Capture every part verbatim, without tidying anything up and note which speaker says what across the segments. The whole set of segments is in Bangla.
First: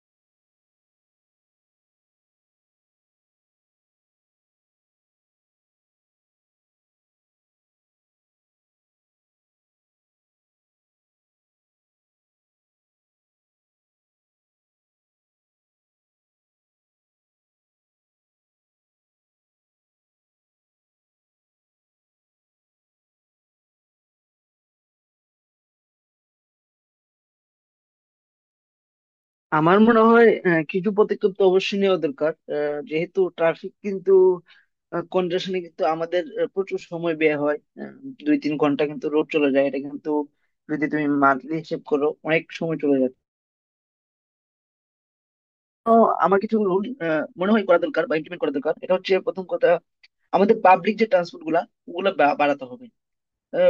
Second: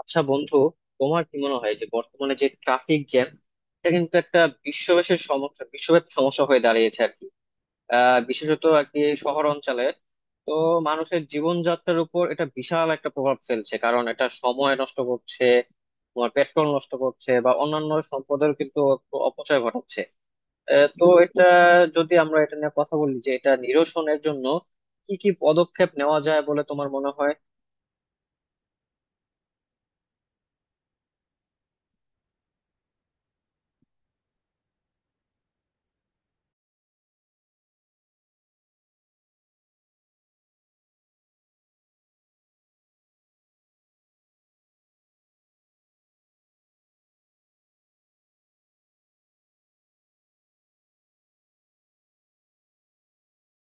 Speaker 1: আচ্ছা বন্ধু, তোমার কি মনে হয় যে বর্তমানে যে ট্রাফিক জ্যাম, এটা কিন্তু একটা বিশ্বব্যাপী সমস্যা বিশ্বব্যাপী সমস্যা হয়ে দাঁড়িয়েছে আর কি। আহ বিশেষত আর কি শহর অঞ্চলে। তো মানুষের জীবনযাত্রার উপর এটা বিশাল একটা প্রভাব ফেলছে, কারণ এটা সময় নষ্ট করছে, তোমার পেট্রোল নষ্ট করছে বা অন্যান্য সম্পদের কিন্তু অপ- অপচয় ঘটাচ্ছে। আহ, তো এটা, যদি আমরা এটা নিয়ে কথা বলি যে এটা নিরসনের জন্য কি কি পদক্ষেপ নেওয়া যায় বলে তোমার মনে হয়?
Speaker 2: আমার মনে হয় আহ, কিছু পদক্ষেপ তো অবশ্যই নেওয়া দরকার, আহ, যেহেতু ট্রাফিক কিন্তু কনজেশনে কিন্তু আমাদের আহ, প্রচুর সময় ব্যয় হয়। আহ, দুই তিন ঘন্টা কিন্তু রোড চলে যায় এটা কিন্তু, যদি তুমি মান্থলি হিসেব করো অনেক সময় চলে যায়। তো আমার কিছু রুল মনে হয় করা দরকার বা ইমপ্লিমেন্ট করা দরকার, এটা হচ্ছে প্রথম কথা। আমাদের পাবলিক যে ট্রান্সপোর্ট গুলা, ওগুলা বা- বাড়াতে হবে,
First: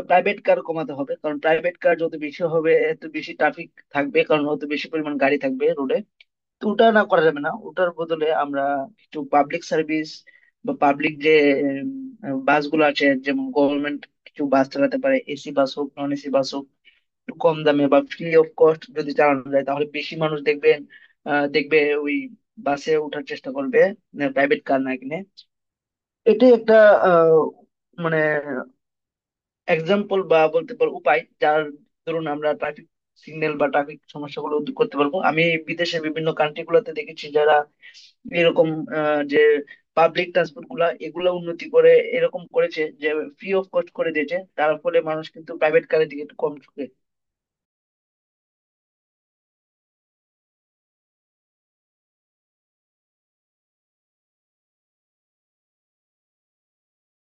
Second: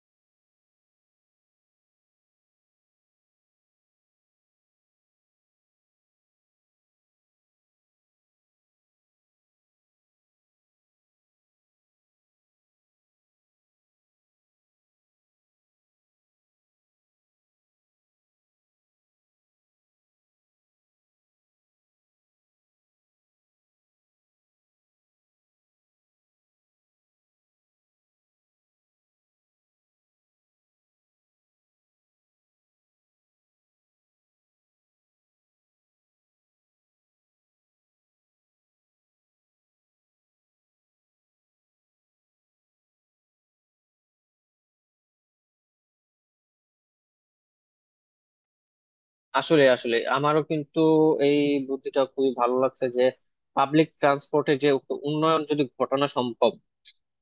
Speaker 2: প্রাইভেট কার কমাতে হবে, কারণ প্রাইভেট কার যত বেশি হবে এত বেশি ট্রাফিক থাকবে, কারণ অত বেশি পরিমাণ গাড়ি থাকবে রোডে। তো ওটা না করা যাবে না, ওটার বদলে আমরা কিছু পাবলিক সার্ভিস বা পাবলিক যে উম, বাসগুলো আছে, যেমন গভর্নমেন্ট কিছু বাস চালাতে পারে, এসি বাস হোক নন এসি বাস হোক, একটু কম দামে বা ফ্রি অফ কস্ট যদি চালানো যায় তাহলে বেশি মানুষ দেখবেন আহ, দেখবে ওই বাসে ওঠার চেষ্টা করবে প্রাইভেট কার না কিনে। এটাই একটা আহ, মানে এক্সাম্পল বা বলতে পারো উপায়, যার ধরুন আমরা ট্রাফিক সিগন্যাল বা ট্রাফিক সমস্যাগুলো দূর করতে পারবো। আমি বিদেশের বিভিন্ন কান্ট্রি গুলাতে দেখেছি যারা এরকম, আহ, যে পাবলিক ট্রান্সপোর্ট গুলা এগুলা উন্নতি করে এরকম করেছে যে ফ্রি অফ কস্ট করে দিয়েছে, তার ফলে মানুষ কিন্তু প্রাইভেট কারের দিকে একটু কম ঝুঁকে।
Speaker 1: আসলে আসলে আমারও কিন্তু এই বুদ্ধিটা খুবই ভালো লাগছে যে পাবলিক ট্রান্সপোর্টে যে উ- উন্নয়ন যদি ঘটানো সম্ভব।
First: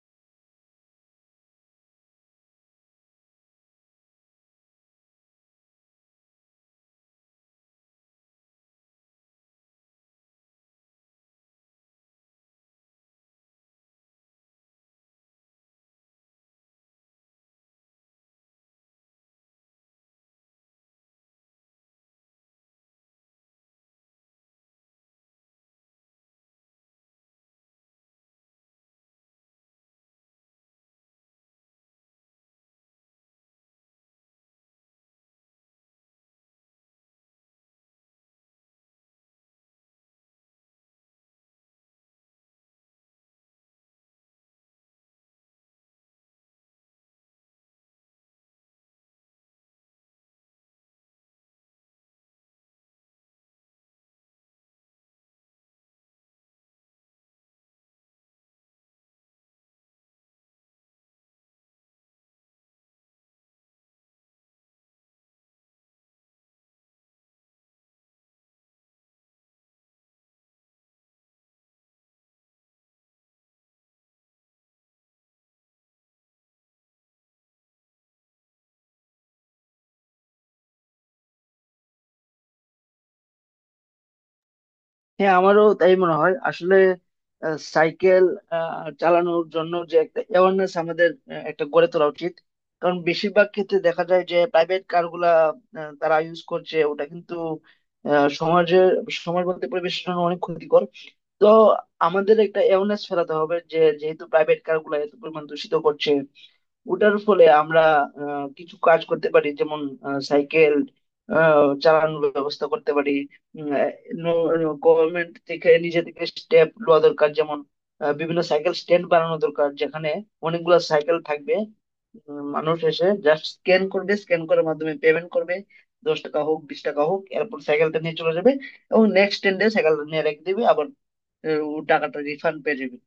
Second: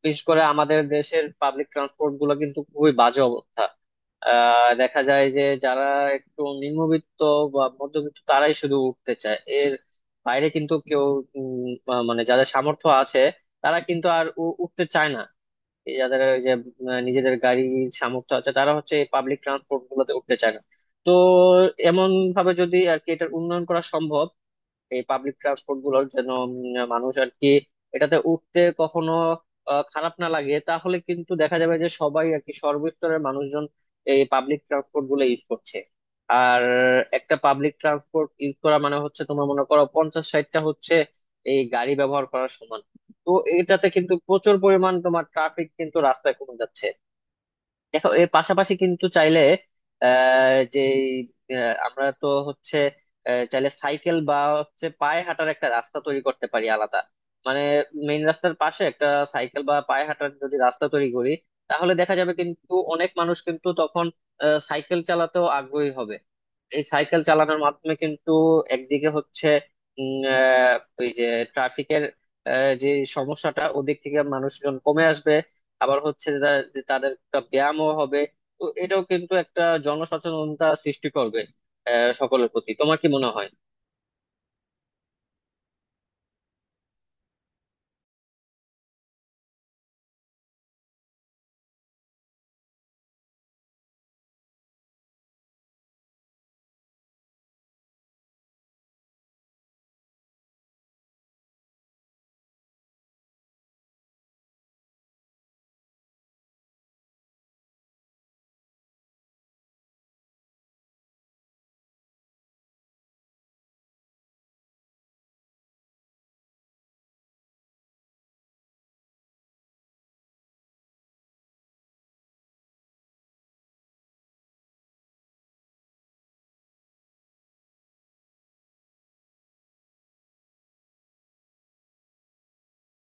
Speaker 1: বিশেষ করে আমাদের দেশের পাবলিক ট্রান্সপোর্ট গুলো কিন্তু খুবই বাজে অবস্থা। আহ দেখা যায় যে যারা একটু নিম্নবিত্ত বা মধ্যবিত্ত তারাই শুধু উঠতে চায়, এর বাইরে কিন্তু কেউ উম, আহ, মানে যাদের সামর্থ্য আছে তারা কিন্তু আর উ- উঠতে চায় না। এই যাদের ওই যে আহ, নিজেদের গাড়ির সামর্থ্য আছে তারা হচ্ছে এই পাবলিক ট্রান্সপোর্ট গুলোতে উঠতে চায় না। তো এমন ভাবে যদি আর কি এটার উন্নয়ন করা সম্ভব এই পাবলিক ট্রান্সপোর্ট গুলোর, যেন উম, মানুষ আর কি এটাতে উঠতে কখনো আহ, খারাপ না লাগে, তাহলে কিন্তু দেখা যাবে যে সবাই আর কি সর্বস্তরের মানুষজন এই পাবলিক ট্রান্সপোর্ট গুলো ইউজ করছে। আর একটা পাবলিক ট্রান্সপোর্ট ইউজ করা মানে হচ্ছে তোমার মনে করো পঞ্চাশ ষাটটা হচ্ছে এই গাড়ি ব্যবহার করার সমান। তো এটাতে কিন্তু প্রচুর পরিমাণ তোমার ট্রাফিক কিন্তু রাস্তায় কমে যাচ্ছে। দেখো এর পাশাপাশি কিন্তু চাইলে আহ যে আহ, আমরা তো হচ্ছে আহ, চাইলে সাইকেল বা হচ্ছে পায়ে হাঁটার একটা রাস্তা তৈরি করতে পারি আলাদা। মানে মেইন রাস্তার পাশে একটা সাইকেল বা পায়ে হাঁটার যদি রাস্তা তৈরি করি, তাহলে দেখা যাবে কিন্তু অনেক মানুষ কিন্তু তখন আহ, সাইকেল চালাতেও আগ্রহী হবে। এই সাইকেল চালানোর মাধ্যমে কিন্তু একদিকে হচ্ছে উম, আহ, ওই যে ট্রাফিকের যে সমস্যাটা ওদিক থেকে মানুষজন কমে আসবে, আবার হচ্ছে যে তা- যে তাদের একটা ব্যায়ামও হবে। তো এটাও কিন্তু একটা জনসচেতনতা সৃষ্টি করবে আহ, সকলের প্রতি। তোমার কি মনে হয়?
Speaker 2: হ্যাঁ, আমারও তাই মনে হয় আসলে। আহ, সাইকেল আহ, চালানোর জন্য যে একটা অ্যাওয়ারনেস আমাদের আহ, একটা গড়ে তোলা উচিত, কারণ বেশিরভাগ ক্ষেত্রে দেখা যায় যে প্রাইভেট কারগুলা আহ, তারা ইউজ করছে, ওটা কিন্তু আহ, সমাজের, সমাজ বলতে পরিবেশের জন্য অনেক ক্ষতিকর। তো আমাদের একটা অ্যাওয়ারনেস ফেলাতে হবে যে যেহেতু প্রাইভেট কারগুলা এত পরিমাণ দূষিত করছে, ওটার ফলে আমরা আহ, কিছু কাজ করতে পারি, যেমন আহ, সাইকেল আহ, চালানোর ব্যবস্থা করতে পারি। গভর্নমেন্ট থেকে নিজে থেকে স্টেপ নেওয়া দরকার, যেমন আহ, বিভিন্ন সাইকেল স্ট্যান্ড বানানো দরকার যেখানে অনেকগুলো সাইকেল থাকবে, উম, মানুষ এসে জাস্ট স্ক্যান করবে, স্ক্যান করার মাধ্যমে পেমেন্ট করবে, দশ টাকা হোক বিশ টাকা হোক, এরপর সাইকেলটা নিয়ে চলে যাবে এবং নেক্সট স্ট্যান্ডে সাইকেলটা নিয়ে রেখে দিবে, আবার আহ, ও টাকাটা রিফান্ড পেয়ে যাবে।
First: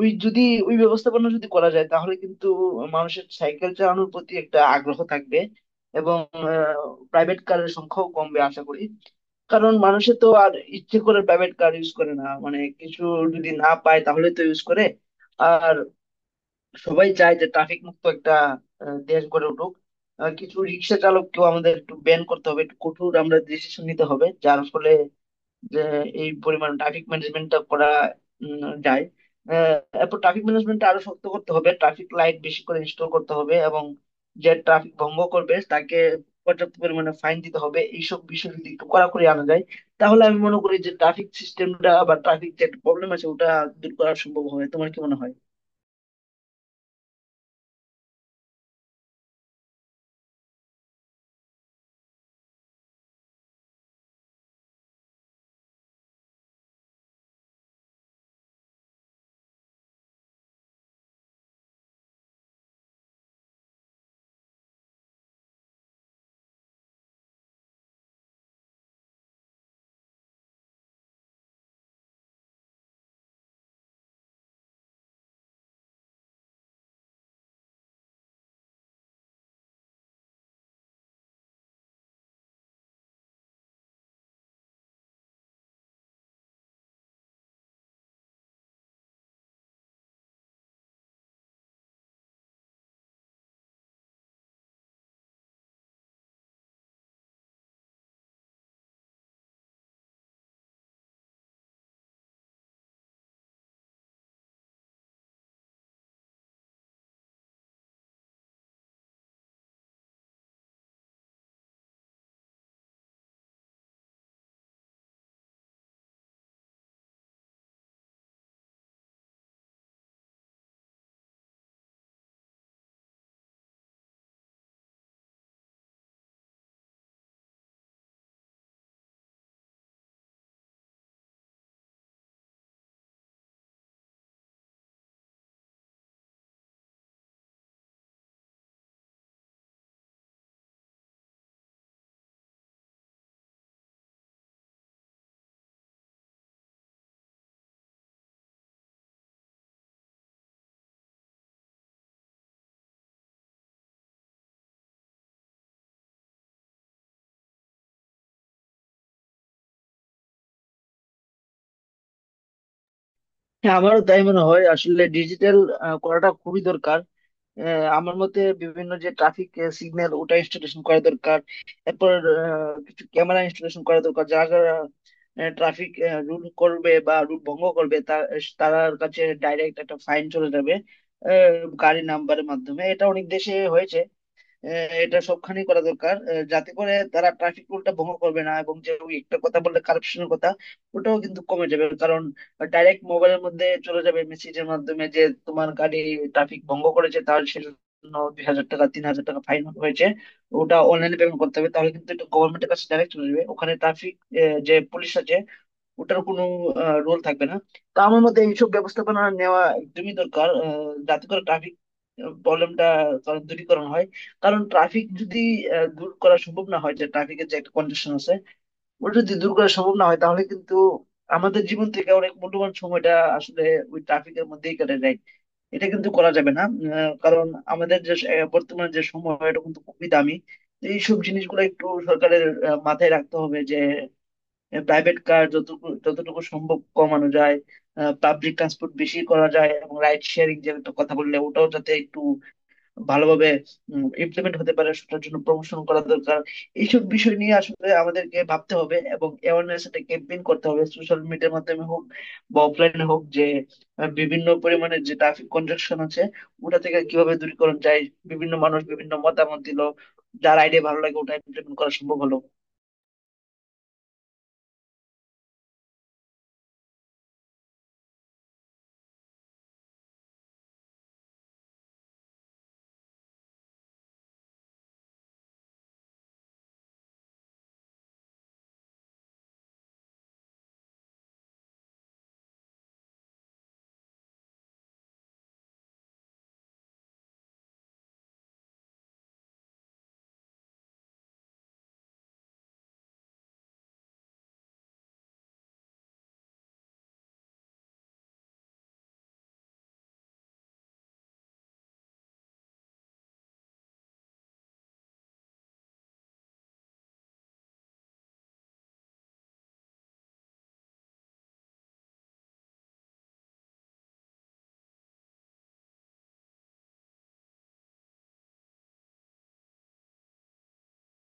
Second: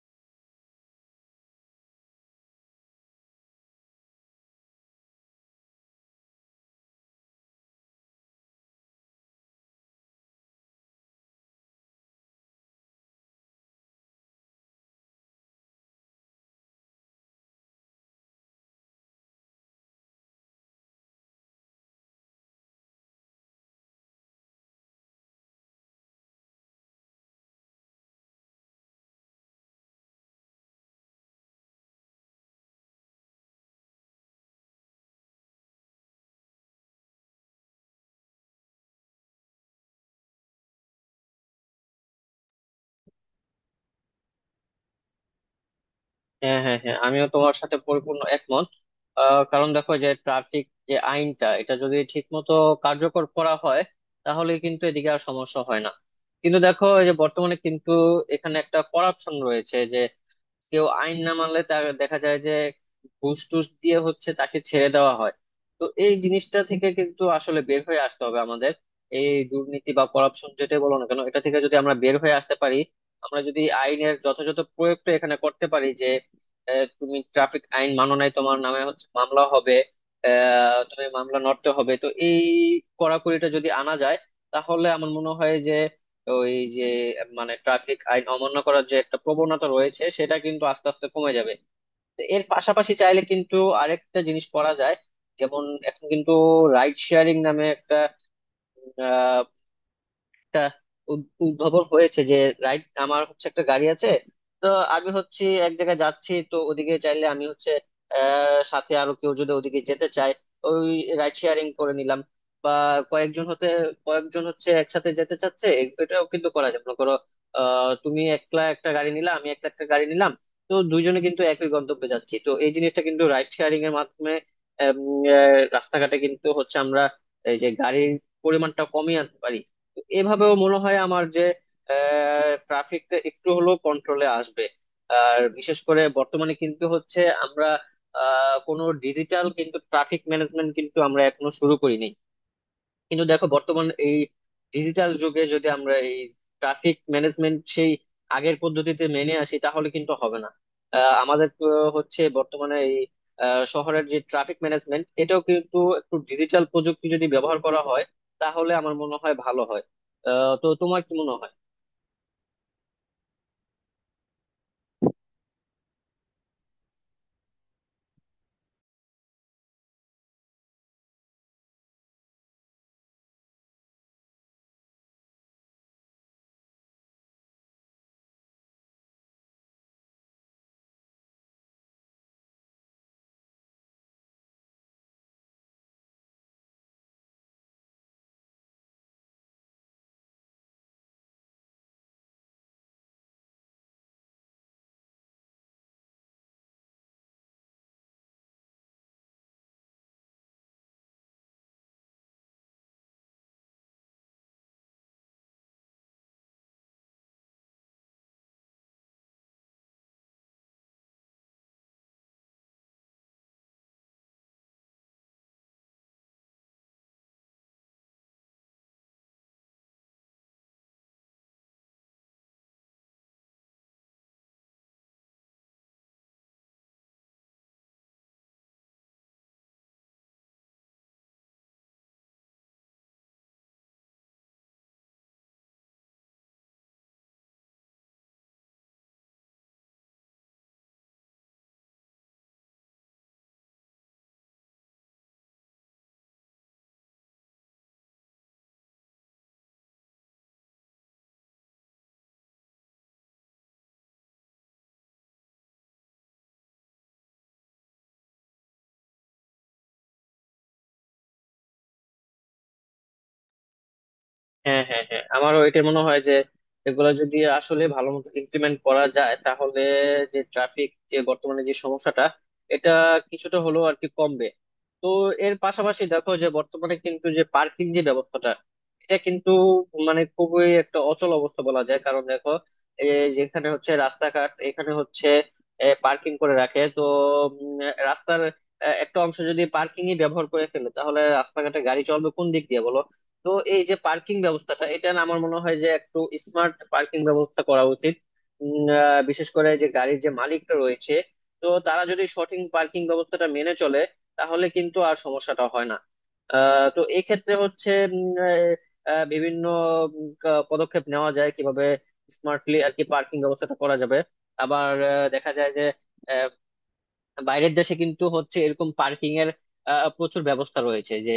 Speaker 2: ওই যদি ওই ব্যবস্থাপনা যদি করা যায় তাহলে কিন্তু মানুষের সাইকেল চালানোর প্রতি একটা আগ্রহ থাকবে এবং প্রাইভেট কারের সংখ্যাও কমবে আশা করি। কারণ মানুষে তো আর ইচ্ছে করে প্রাইভেট কার ইউজ করে না, মানে কিছু যদি না পায় তাহলে তো ইউজ করে। আর সবাই চায় যে ট্রাফিক মুক্ত একটা আহ, দেশ গড়ে উঠুক। আহ, কিছু রিক্সা চালককেও আমাদের একটু ব্যান করতে হবে, একটু কঠোর আমরা ডিসিশন নিতে হবে, যার ফলে যে এই পরিমাণ ট্রাফিক ম্যানেজমেন্টটা করা উম, যায়। আহ, এরপর ট্রাফিক ম্যানেজমেন্টটা আরো শক্ত করতে হবে, ট্রাফিক লাইট বেশি করে ইনস্টল করতে হবে এবং যে ট্রাফিক ভঙ্গ করবে তাকে পর্যাপ্ত পরিমাণে ফাইন দিতে হবে। এইসব বিষয় যদি একটু কড়াকড়ি আনা যায় তাহলে আমি মনে করি যে ট্রাফিক সিস্টেমটা বা ট্রাফিক যে প্রবলেম আছে ওটা দূর করা সম্ভব হবে। তোমার কি মনে হয়?
Speaker 1: হ্যাঁ হ্যাঁ হ্যাঁ, আমিও তোমার সাথে পরিপূর্ণ একমত। আহ, কারণ দেখো যে ট্রাফিক যে আইনটা, এটা যদি ঠিক মতো কার্যকর করা হয় তাহলে কিন্তু এদিকে আর সমস্যা হয় না। কিন্তু দেখো এই যে বর্তমানে কিন্তু এখানে একটা করাপশন রয়েছে, কেউ আইন না মানলে তার দেখা যায় যে ঘুষ টুস দিয়ে হচ্ছে তাকে ছেড়ে দেওয়া হয়। তো এই জিনিসটা থেকে কিন্তু আসলে বের হয়ে আসতে হবে আমাদের। এই দুর্নীতি বা করাপশন যেটাই বলো না কেন, এটা থেকে যদি আমরা বের হয়ে আসতে পারি, আমরা যদি আইনের যথাযথ প্রয়োগটা এখানে করতে পারি যে আহ, তুমি ট্রাফিক আইন মানো নাই তোমার নামে হচ্ছে মামলা হবে, আহ তুমি মামলা নড়তে হবে, তো এই কড়াকড়িটা যদি আনা যায় তাহলে আমার মনে হয় যে ওই যে মানে ট্রাফিক আইন অমান্য করার যে একটা প্রবণতা রয়েছে সেটা কিন্তু আস্তে আস্তে কমে যাবে। তো এর পাশাপাশি চাইলে কিন্তু আরেকটা জিনিস করা যায়, যেমন এখন কিন্তু রাইড শেয়ারিং নামে একটা একটা উদ- উদ্ভাবন হয়েছে যে রাইট আমার হচ্ছে একটা গাড়ি আছে, তো আমি হচ্ছে এক জায়গায় যাচ্ছি তো ওদিকে চাইলে আমি হচ্ছে আহ সাথে আরো কেউ যদি ওদিকে যেতে চায় ওই রাইড শেয়ারিং করে নিলাম। বা কয়েকজন হতে কয়েকজন হচ্ছে একসাথে যেতে চাচ্ছে, এ- এটাও কিন্তু করা যায়। মনে করো আহ তুমি একলা একটা গাড়ি নিলা, আমি একটা একটা গাড়ি নিলাম, তো দুইজনে কিন্তু একই গন্তব্যে যাচ্ছি, তো এই জিনিসটা কিন্তু রাইড শেয়ারিং এর মাধ্যমে আম, আহ, রাস্তাঘাটে কিন্তু হচ্ছে আমরা এই যে গাড়ির পরিমাণটা কমিয়ে আনতে পারি। এভাবেও মনে হয় আমার যে ট্রাফিকটা একটু হলেও কন্ট্রোলে আসবে। আর বিশেষ করে বর্তমানে কিন্তু হচ্ছে আমরা আহ, কোনো ডিজিটাল কিন্তু ট্রাফিক ম্যানেজমেন্ট কিন্তু আমরা এখনো শুরু করিনি। কিন্তু দেখো বর্তমান এই ডিজিটাল যুগে যদি আমরা এই ট্রাফিক ম্যানেজমেন্ট সেই আগের পদ্ধতিতে মেনে আসি তাহলে কিন্তু হবে না। আহ, আমাদের আহ, হচ্ছে বর্তমানে এই আহ, শহরের যে ট্রাফিক ম্যানেজমেন্ট এটাও কিন্তু একটু ডিজিটাল প্রযুক্তি যদি ব্যবহার করা হয় তাহলে আমার মনে হয় ভালো হয়। আহ, তো তোমার কি মনে হয়?
Speaker 2: হ্যাঁ, আমারও তাই মনে হয় আসলে। ডিজিটাল করাটা খুবই দরকার। আহ, আমার মতে বিভিন্ন যে ট্রাফিক সিগন্যাল ওটা ইনস্টলেশন করা দরকার, এরপর আহ, কিছু ক্যামেরা ইনস্টলেশন করা দরকার, যারা যারা ট্রাফিক রুল করবে বা রুল ভঙ্গ করবে তার তার কাছে ডাইরেক্ট একটা ফাইন চলে যাবে, আহ, গাড়ি নাম্বারের মাধ্যমে। এটা অনেক দেশে হয়েছে, আহ, এটা সবখানেই করা দরকার, আহ, যাতে করে তারা ট্রাফিক রুলটা ভঙ্গ করবে না, এবং যে ওই একটা কথা বললে কারাপশনের কথা, ওটাও কিন্তু কমে যাবে, কারণ ডাইরেক্ট মোবাইলের মধ্যে চলে যাবে মেসেজের মাধ্যমে যে তোমার গাড়ি ট্রাফিক ভঙ্গ করেছে, তার সেজন্য দুই হাজার টাকা তিন হাজার টাকা ফাইন হয়েছে, ওটা অনলাইনে পেমেন্ট করতে হবে। তাহলে কিন্তু এটা গভর্নমেন্টের কাছে ডাইরেক্ট চলে যাবে, ওখানে ট্রাফিক যে পুলিশ আছে ওটার কোনো রোল থাকবে না। তো আমার মতে এইসব ব্যবস্থাপনা নেওয়া একদমই দরকার, আহ, যাতে করে ট্রাফিক প্রবলেমটা দূরীকরণ হয়। কারণ ট্রাফিক যদি আহ, দূর করা সম্ভব না হয়, যে ট্রাফিকের যে একটা কন্ডিশন আছে ওটা যদি দূর করা সম্ভব না হয় তাহলে কিন্তু আমাদের জীবন থেকে অনেক মূল্যবান সময়টা আসলে ওই ট্রাফিকের মধ্যেই কেটে যায়। এটা কিন্তু করা যাবে না, আহ, কারণ আমাদের যে আহ, বর্তমান যে সময় এটা কিন্তু খুবই দামি। তো এইসব জিনিসগুলো একটু সরকারের আহ, মাথায় রাখতে হবে, যে প্রাইভেট কার যতটুকু যতটুকু সম্ভব কমানো যায়, পাবলিক ট্রান্সপোর্ট বেশি করা যায় এবং রাইড শেয়ারিং যে একটা কথা বললে ওটাও যাতে একটু ভালোভাবে ইমপ্লিমেন্ট হতে পারে সেটার জন্য প্রমোশন করা দরকার। এইসব বিষয় নিয়ে আসলে আমাদেরকে ভাবতে হবে এবং অ্যাওয়ারনেস একটা ক্যাম্পেইন করতে হবে, সোশ্যাল মিডিয়ার মাধ্যমে হোক বা অফলাইনে হোক, যে আহ, বিভিন্ন পরিমাণে যে ট্রাফিক কনজাকশন আছে ওটা থেকে কিভাবে দূরীকরণ যায়, বিভিন্ন মানুষ বিভিন্ন মতামত দিল, যার আইডিয়া ভালো লাগে ওটা ইমপ্লিমেন্ট করা সম্ভব হলো।
Speaker 1: হ্যাঁ হ্যাঁ হ্যাঁ, আমারও এটা মনে হয় যে এগুলো যদি আসলে ভালো মতো ইমপ্লিমেন্ট করা যায় তাহলে যে ট্রাফিক যে বর্তমানে যে সমস্যাটা, এটা কিছুটা হলেও আর কি কমবে। তো এর পাশাপাশি দেখো যে বর্তমানে কিন্তু যে পার্কিং যে ব্যবস্থাটা, এটা কিন্তু মানে খুবই একটা অচল অবস্থা বলা যায়। কারণ দেখো এই যেখানে হচ্ছে রাস্তাঘাট এখানে হচ্ছে পার্কিং করে রাখে তো উম, রাস্তার আহ, একটা অংশ যদি পার্কিংই ব্যবহার করে ফেলে তাহলে রাস্তাঘাটে গাড়ি চলবে কোন দিক দিয়ে বলো। তো এই যে পার্কিং ব্যবস্থাটা, এটা না আমার মনে হয় যে একটু স্মার্ট পার্কিং ব্যবস্থা করা উচিত। উম, আহ, বিশেষ করে যে গাড়ির যে মালিকটা রয়েছে, তো তারা যদি সঠিক পার্কিং ব্যবস্থাটা মেনে চলে তাহলে কিন্তু আর সমস্যাটা হয় না। আহ, তো এই ক্ষেত্রে হচ্ছে উম, আহ, আহ, বিভিন্ন উম, কা- পদক্ষেপ নেওয়া যায় কিভাবে স্মার্টলি আর কি পার্কিং ব্যবস্থাটা করা যাবে। আবার আহ, দেখা যায় যে বাইরের দেশে কিন্তু হচ্ছে এরকম পার্কিং এর আহ, প্রচুর ব্যবস্থা রয়েছে যে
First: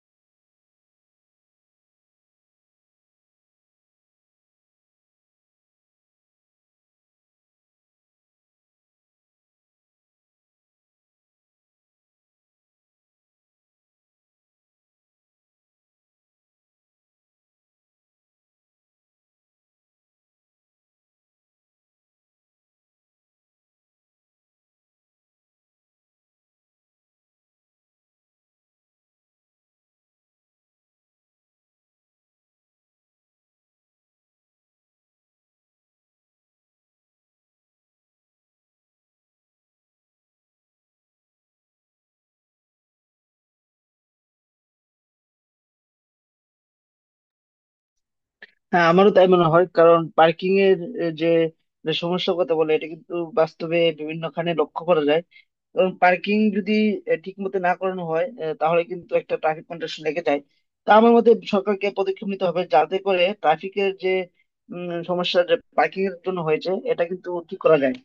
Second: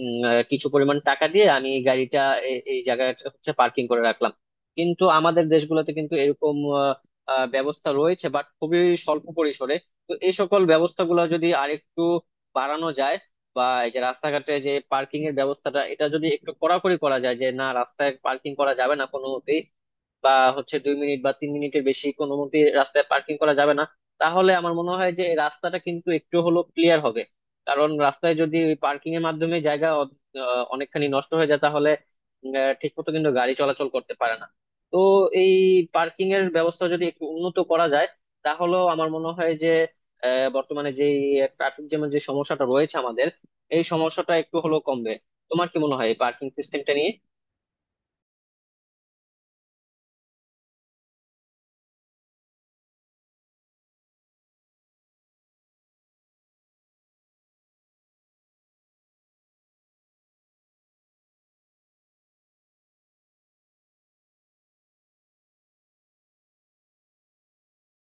Speaker 1: উম, আহ, কিছু পরিমাণ টাকা দিয়ে আমি গাড়িটা এ- এই জায়গায় হচ্ছে পার্কিং করে রাখলাম। কিন্তু আমাদের দেশগুলোতে কিন্তু এরকম আহ, আহ, ব্যবস্থা রয়েছে বাট খুবই স্বল্প পরিসরে। তো এই সকল ব্যবস্থাগুলো যদি আরেকটু বাড়ানো যায়, বা এই যে রাস্তাঘাটে যে পার্কিং এর ব্যবস্থাটা এটা যদি একটু কড়াকড়ি করা যায় যে না, রাস্তায় পার্কিং করা যাবে না কোনো, বা হচ্ছে দুই মিনিট বা তিন মিনিটের বেশি কোনো মতে রাস্তায় পার্কিং করা যাবে না, তাহলে আমার মনে হয় যে এই রাস্তাটা কিন্তু একটু হলো ক্লিয়ার হবে। কারণ রাস্তায় যদি পার্কিং এর মাধ্যমে জায়গা অ- আহ, অনেকখানি নষ্ট হয়ে যায় তাহলে ঠিক মতো কিন্তু গাড়ি চলাচল করতে পারে না। তো এই পার্কিং এর ব্যবস্থা যদি একটু উন্নত করা যায় তাহলেও আমার মনে হয় যে আহ, বর্তমানে যে ট্রাফিক জ্যামের যে সমস্যাটা রয়েছে আমাদের, এই সমস্যাটা একটু হলেও কমবে। তোমার কি মনে হয় এই পার্কিং সিস্টেমটা নিয়ে?
Speaker 2: হ্যাঁ, আমারও তাই মনে হয়, কারণ পার্কিং এর এ, যে যে সমস্যার কথা বলে এটা কিন্তু বাস্তবে বিভিন্নখানে লক্ষ্য করা যায়। কারণ পার্কিং যদি ঠিক মতো না করানো হয় এ, তাহলে কিন্তু একটা ট্রাফিক কন্ডিশন লেগে যায়। তা আমার মতে সরকারকে পদক্ষেপ নিতে হবে যাতে করে ট্রাফিকের যে উম, সমস্যা যে পার্কিং এর জন্য হয়েছে এটা কিন্তু ঠিক করা যায়।